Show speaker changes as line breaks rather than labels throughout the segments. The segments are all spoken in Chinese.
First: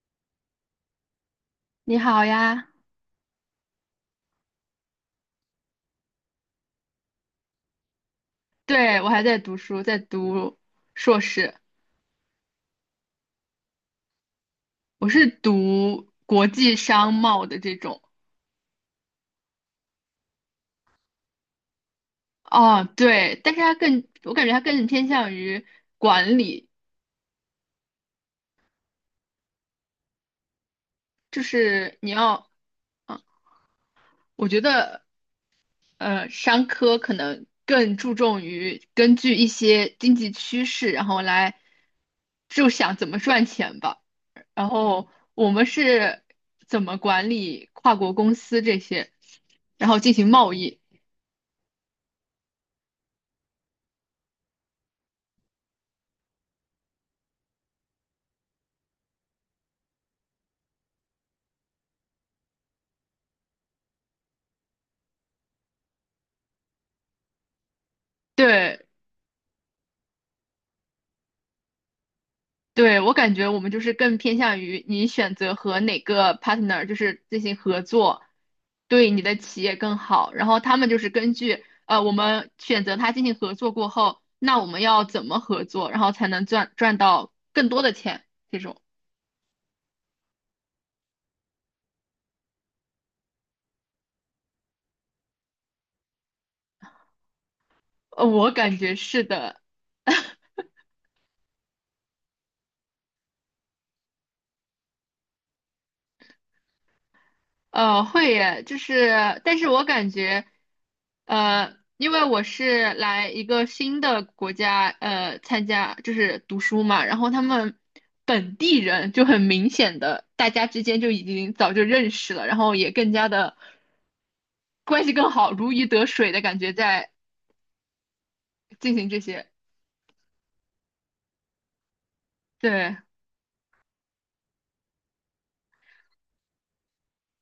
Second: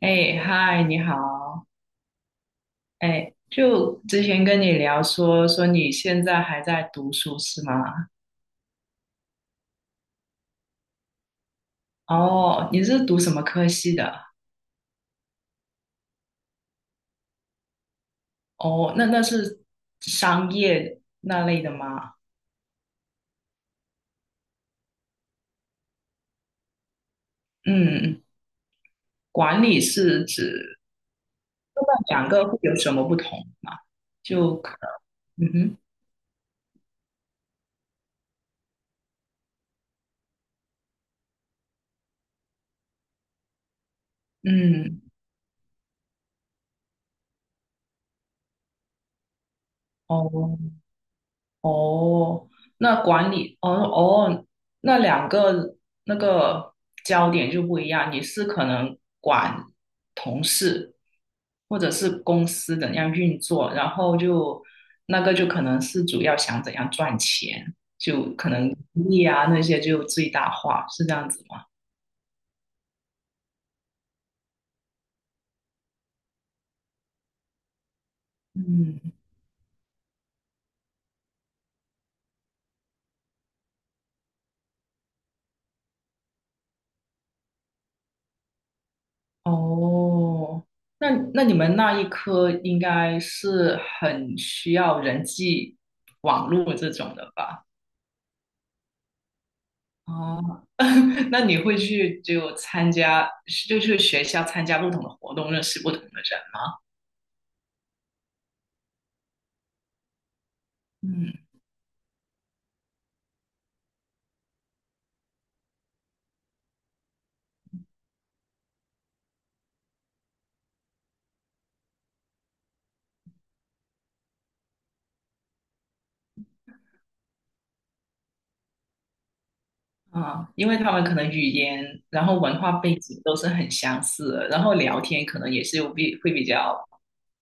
哎，嗨，你好。
你好呀，
哎，就之前跟你聊说你现在还在读书是吗？
对，我还在读书，在读硕士，
哦，你是读什么科系的？
我是读国际商贸的这种。
哦，那是商业那类的吗？
哦，对，但是我感觉它更偏向于管理，
嗯，管理是指
就
那
是你
两个
要，
会有什么不
嗯，
同吗？
我
就
觉
可
得，
能，嗯哼，
商科可能更注重于根据一些经济趋势，然后来就想怎么赚钱吧。然
嗯，
后我们是怎么管理跨国公司这些，然后进行贸
哦，
易。
哦，那管理，哦哦，那两个那个焦点就不一样。你是可能管同事，或者是公司怎样运作，然后就那个就可能是主要想怎样赚钱，就可能
对，
利益啊那些就最大化，是这样子吗？
对，我感觉我们就是更偏向于你选择和哪个 partner 就是进行合作，
嗯，
对你的企业更好。然后他们就是根据我们选择他进行合作过后，那我们要怎么合作，然后才能赚到更多的钱？这种，
哦，那你们那一科应该是很需要人际网络这种的吧？
我感觉是的。
哦，那你会去就参加，是就去学校参加不同的活动，认识不同的人吗。
会耶，就是，但是我感觉，
嗯
因为我是来一个新的国家，参加就是读书嘛，然后他们本地人就很明显的，大家之间就已经早就认识了，然后也更加的关系更好，如鱼得水的感觉在进行这些，
啊，因为他们可能语言，然后文化
对，
背景都是很相似的，然后聊天可能也是比会比较，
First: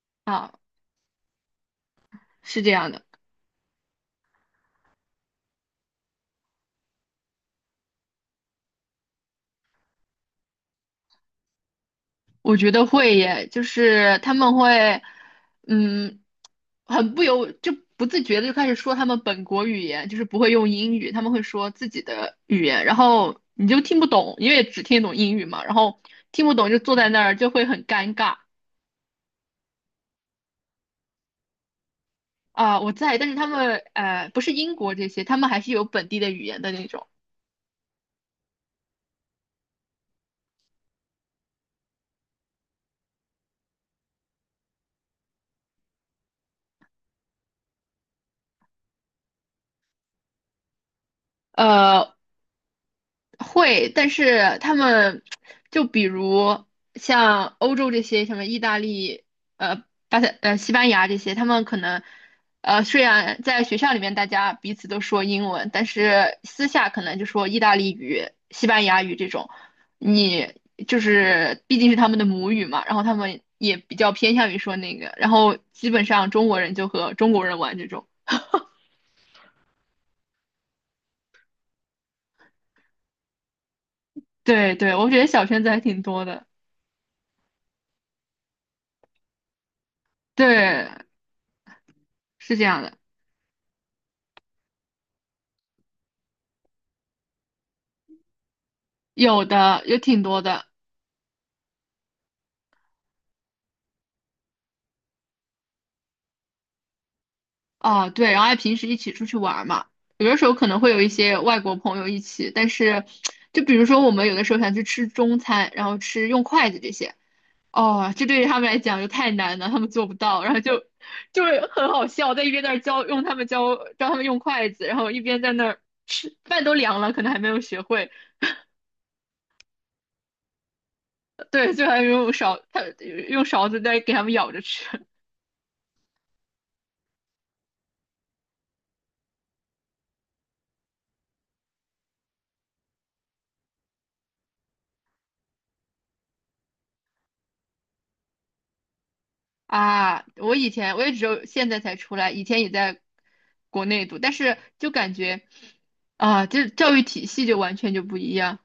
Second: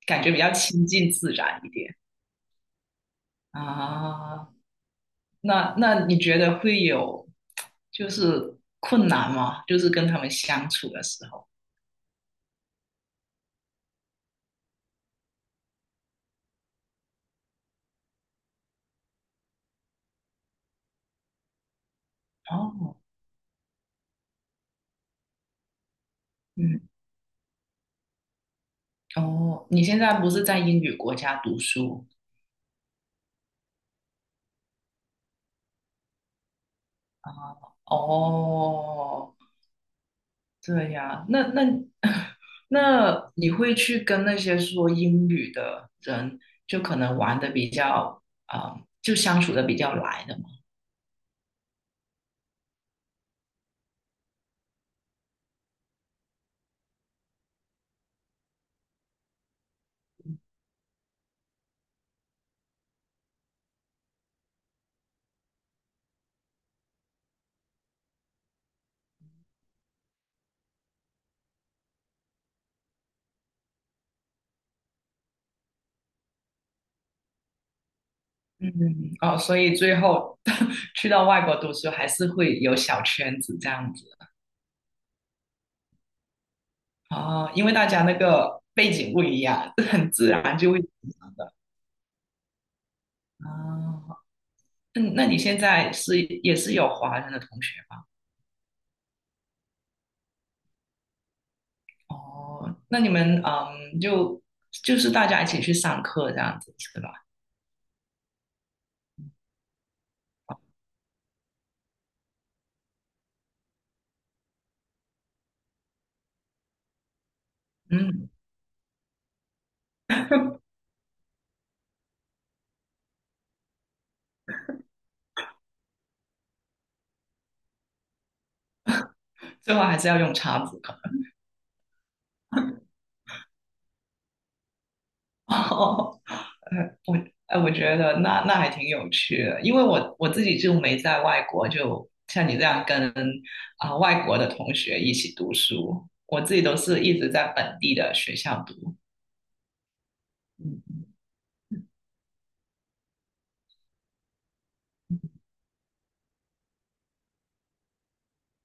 感觉比较
啊，
亲近自然一点
是这样的，
啊。那你觉得会有就是困难吗？就是跟他们相处的时候。
我觉得会耶，就是他们会，嗯。很不由就不自觉的就开始说他们本国语言，就是不会用英语，他们会说自己的语言，然
哦，
后你就听不懂，因为只听得懂英语嘛，然后听不懂就
嗯，
坐在那儿就会很尴尬
哦，你现在不是在英语国家读书？
啊、我在，但是他们不是英国这些，他们还是有本地的语言的那种。
哦，这样，那那 那你会去跟那些说英语的人，就可能玩的比较，啊、就相处的比较来的嘛？
呃，会，但是他们就比如像欧洲这些，什么意大利、呃巴塞、呃西班牙这些，他们可能虽然在学校里面大家彼此都说英文，但是私下可能就说意大利语、西班牙语这种。你就是毕竟是他们的母语嘛，然后他们也比较偏向于说那个，然后基本上中国人就和中国人玩这种。
嗯，哦，所以最后 去到外国读书，还是会有小圈子这样子
对对，我觉得小圈子还挺多的。
哦，因为大家那个背景不一样，很自然就会
对，
影响的。
是这样的。
哦，那你现在是也是有华人的同学吧？
有的，有挺多的
哦，那你们嗯，就是大家一起去上课这样子是吧？
啊，对，然后还平时一起出去玩儿嘛，有的时候可能会有一些外国朋友一起，但是就比如说我们有的时候想去吃中餐，然后吃用筷子这些，哦，这
嗯，
对于他们来讲就太难了，他们做不到，然后就是很好笑，在一边在那儿教用他们教教他们用筷子，然后一边在那儿吃，饭都凉了，可能还没有学会，
最后还是要用叉子可能。
对，就还没有勺，他用勺子在给他们舀着吃，
哦，呃，我我觉得那还挺有趣的，因为我自己就没在外国，就像你这样跟啊、外国的同学一起读书，我自己都是一直在本地的学校读。
啊，我以前
嗯，
我也只有现在才出来，以前也在国内读，但是就感觉啊，就是教育体系就完全就不一样。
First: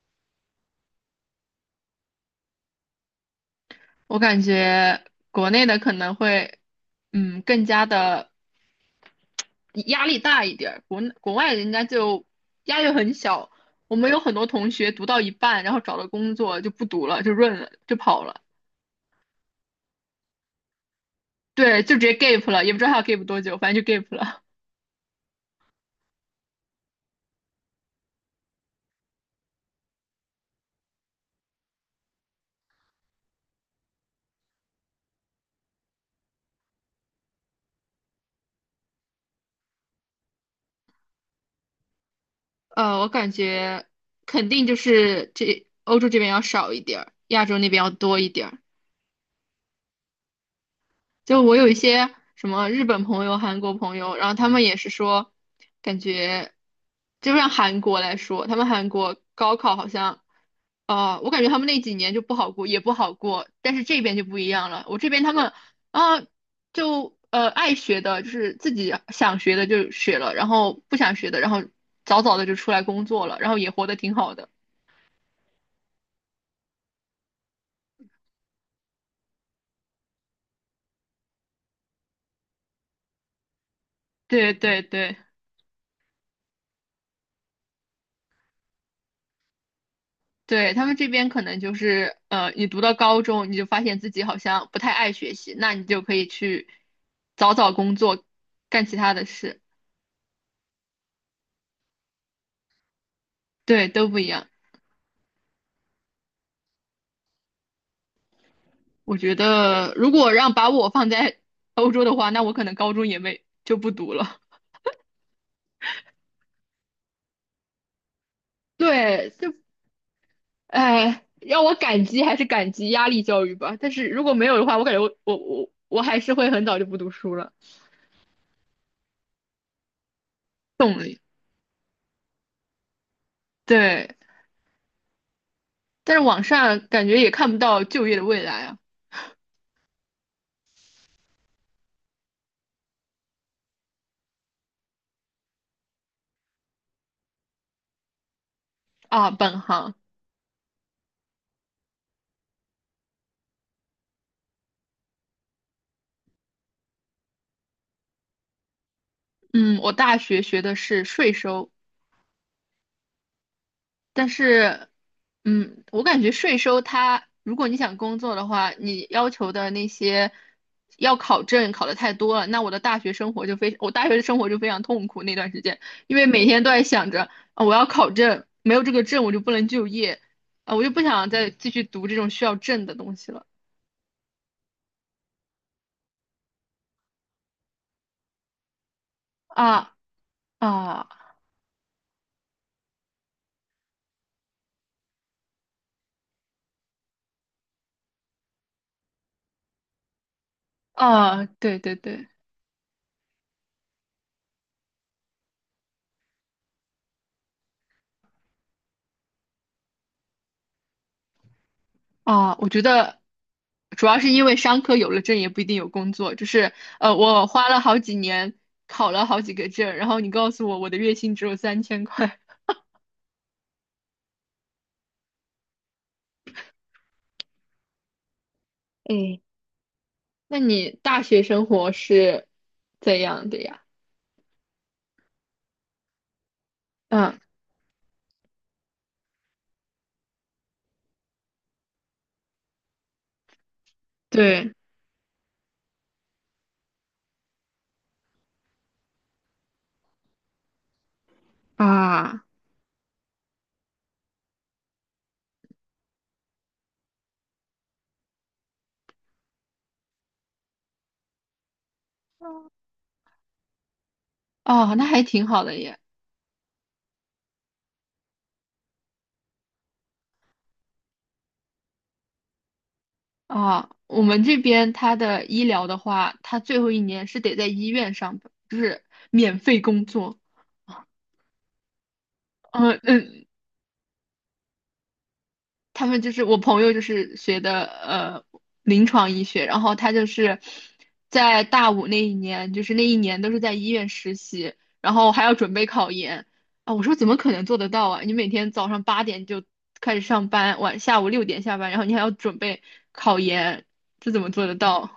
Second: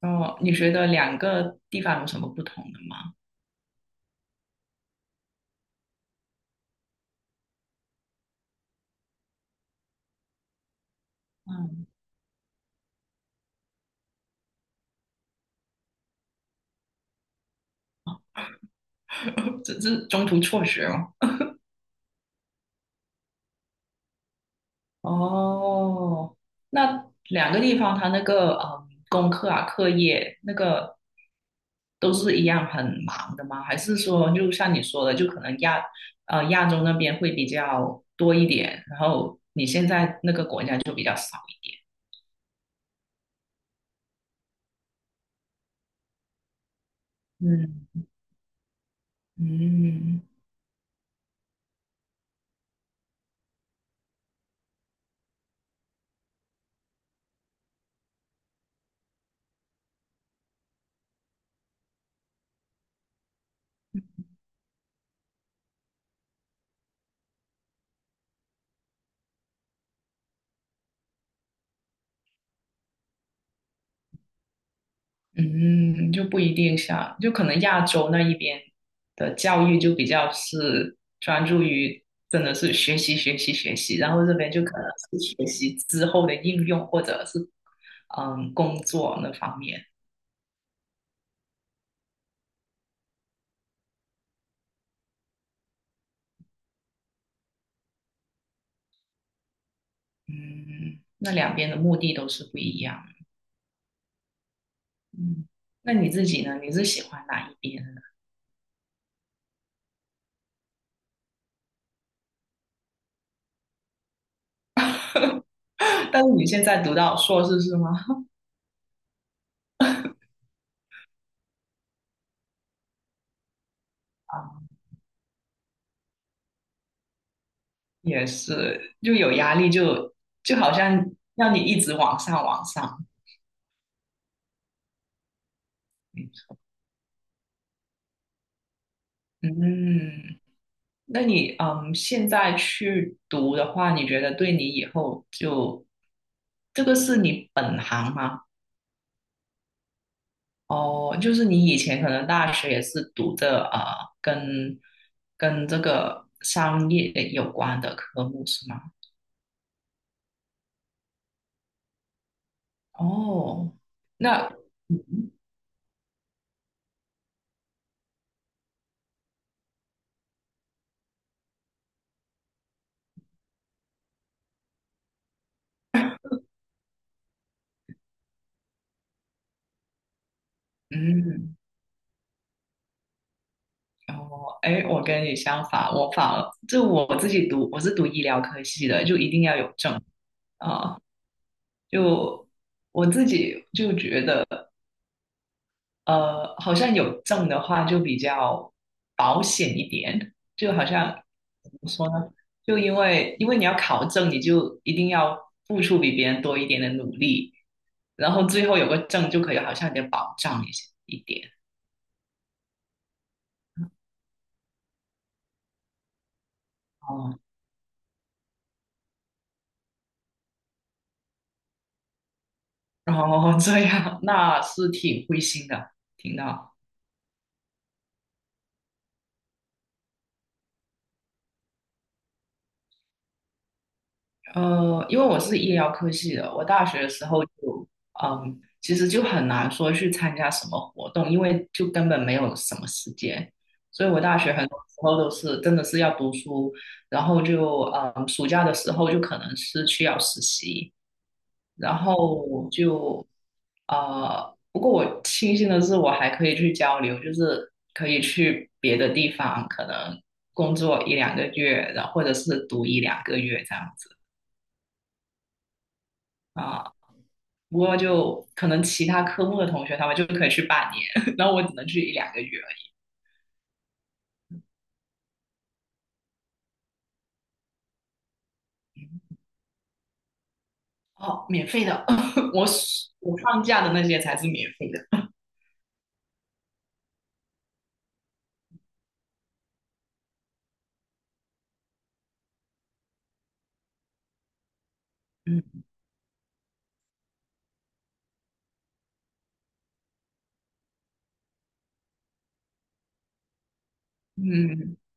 哦，你觉得两个地方有什么不同的吗？
我感觉国内的可能会，更加的压力大一点儿国外人家就压力很小。我们有很多同学读到一半，然后找了工作就不读了，就润了，就跑了，
嗯，只是中途辍学吗？
对，就直接 gap 了，也不知道他要 gap 多久，反正就 gap 了。
哦，那两个地方它那个嗯功课啊课业那个都是一样很忙的吗？还是说就像你说的，就可能亚亚洲那边会比较多一点，然后你现在那个国家就比较少？
我感觉肯定就是这欧洲这边要少一点儿，亚洲那边要
嗯
多一点儿。
嗯。
就我有一些什么日本朋友、韩国朋友，然后他们也是说，感觉就让韩国来说，他们韩国高考好像，我感觉他们那几年就不好过，也不好过，但是这边就不一样了。我这边他们啊，就爱学的，就是自己想学的就学了，然后不想学的，然后早早的就出来工作了，然后也活得挺好的。
嗯，就不一定像，就可能亚洲那一边的教育就比较是专注于真的是学习学习学习，然后这边
对
就可
对
能
对
是学习之后的应用或者是嗯工作那方面，
对，他们这边可能就是你读到高中，你就发现自己好像不太爱学习，那你就可以去早早工作，干其他的事，
嗯，那两边的目的都是不一样，
对，都不一样。
嗯，那你自己呢？你是喜欢哪一边？
我觉得如果让把我放在 欧洲的话，那我可能高中也没就不读了。
但是你现在读到硕士是吗？
对，就哎，让我感激还是感激压力教育吧。但是如 果没有
啊，
的话，我感觉我还是会很早就不读书了。
也是，就有压力就，就好像让你一直往上往上。
对，但是网上感觉也看不到就业的未来啊
嗯嗯那你嗯，现在去读的话，你觉得对你以后就这个是你本行吗？
啊，本行。
哦，就是你以前可能大学也是读的啊跟这个商业有关的科目是吗？
嗯，我大学学的是税收，
哦，
但
那
是，我感觉税收它，如果你想工作的话，你要求的那些要考证考的太多了，那我的大学生活就非，我大学的生活就非常痛苦那段时间，因为每天都在想着，啊，我要考证，没有这个证我就不能就业，啊，我就不想再
嗯，
继续读这种需要证的东西了，
哦，哎，我跟你相反，我反而就我自己读，我是读医疗科系的，就一定要有证
啊
啊、
啊
就我自己就觉得。好像有证的话就比较保险一点，就好像
啊，
怎
对
么
对
说
对，
呢？就因为你要考证，你就一定要付出比别人多一点的努力，然后最后有个证就可以好像有点保障一点。
啊，我觉得主要是因为商科有了证也不一定有工作，就是
哦，
我花了好几年考了好几个证，然后你告诉我我的月薪只有3000块，
然后这样那是挺灰心的，听到。
哎，那你大学生活是怎样的呀？
因为我是医疗科系的，我大学的时
嗯，
候就，嗯，其实就很难说去参加什么活动，因为就根本没有什么时间，所以我大学很
对
多时候都是真的是要读书，然后就，嗯，暑假的时候就可能是去要实习，然
啊，
后就，不过我庆幸的是我还可以去交流，就是可以去别的地方，可能工作一两个月，然后或者是读一两个月这样子。
哦，那还挺好的耶。
啊。不过就可能其他科目的同学他们就可以去半年，然后我只能去一两个月而已。
啊，我们这边他的医疗的话，他最后一年是得在医院上班，就是免费工作。
哦，免费的，我
嗯
我
嗯，
放假的那些才是免费的。
他们就是我朋友就是学的临床医学，然后他就是在大五那一年，就是那一年都是在医院实习，然后还要准
嗯
备考研啊。我说怎么可能做得到啊？你每天早上8点就开始上班，下午6点下班，然后你还要准备考研，这怎么做得
嗯，
到？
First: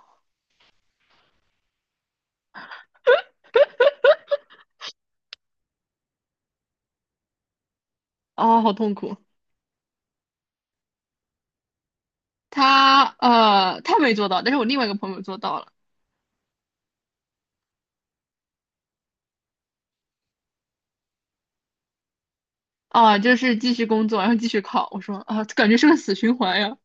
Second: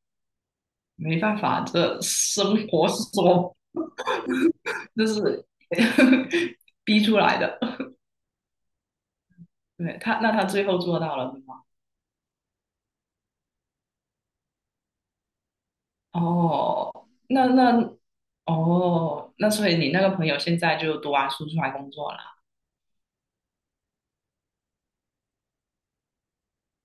没办法，这生活所 就是 逼出来的。
哦，好痛苦。
对他，那他最后做到了是吗？
他没做到，但是我另外一个朋友做到了。
哦，那那哦，那所以你那个朋友现在就读完书出来工作了。
啊，就是继续工作，然后继续考。我说啊，感觉是个死循环呀。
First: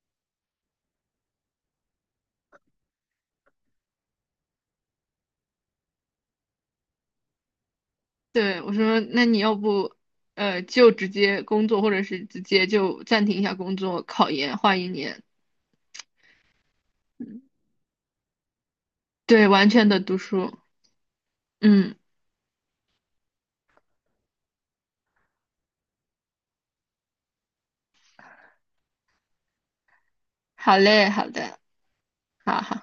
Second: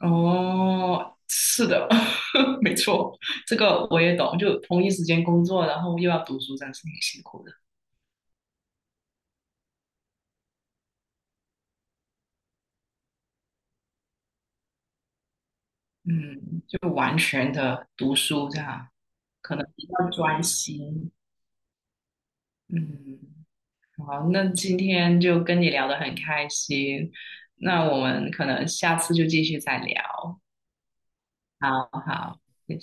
哦，是的，没错，这个我也懂。就同一时间工作，然后又要读书，这样是挺辛苦的。
对，我说，那你要不，就直接工作，或者是直接就暂停一下工作，考研换一年。
嗯，就完全的读书这样，
对，
可能
完
比
全的
较
读
专
书。
心。
嗯，
嗯，好，那今天就跟你聊得很开心，那我们可能下次就继续再聊。
好嘞，好的，
好好，
好好。
谢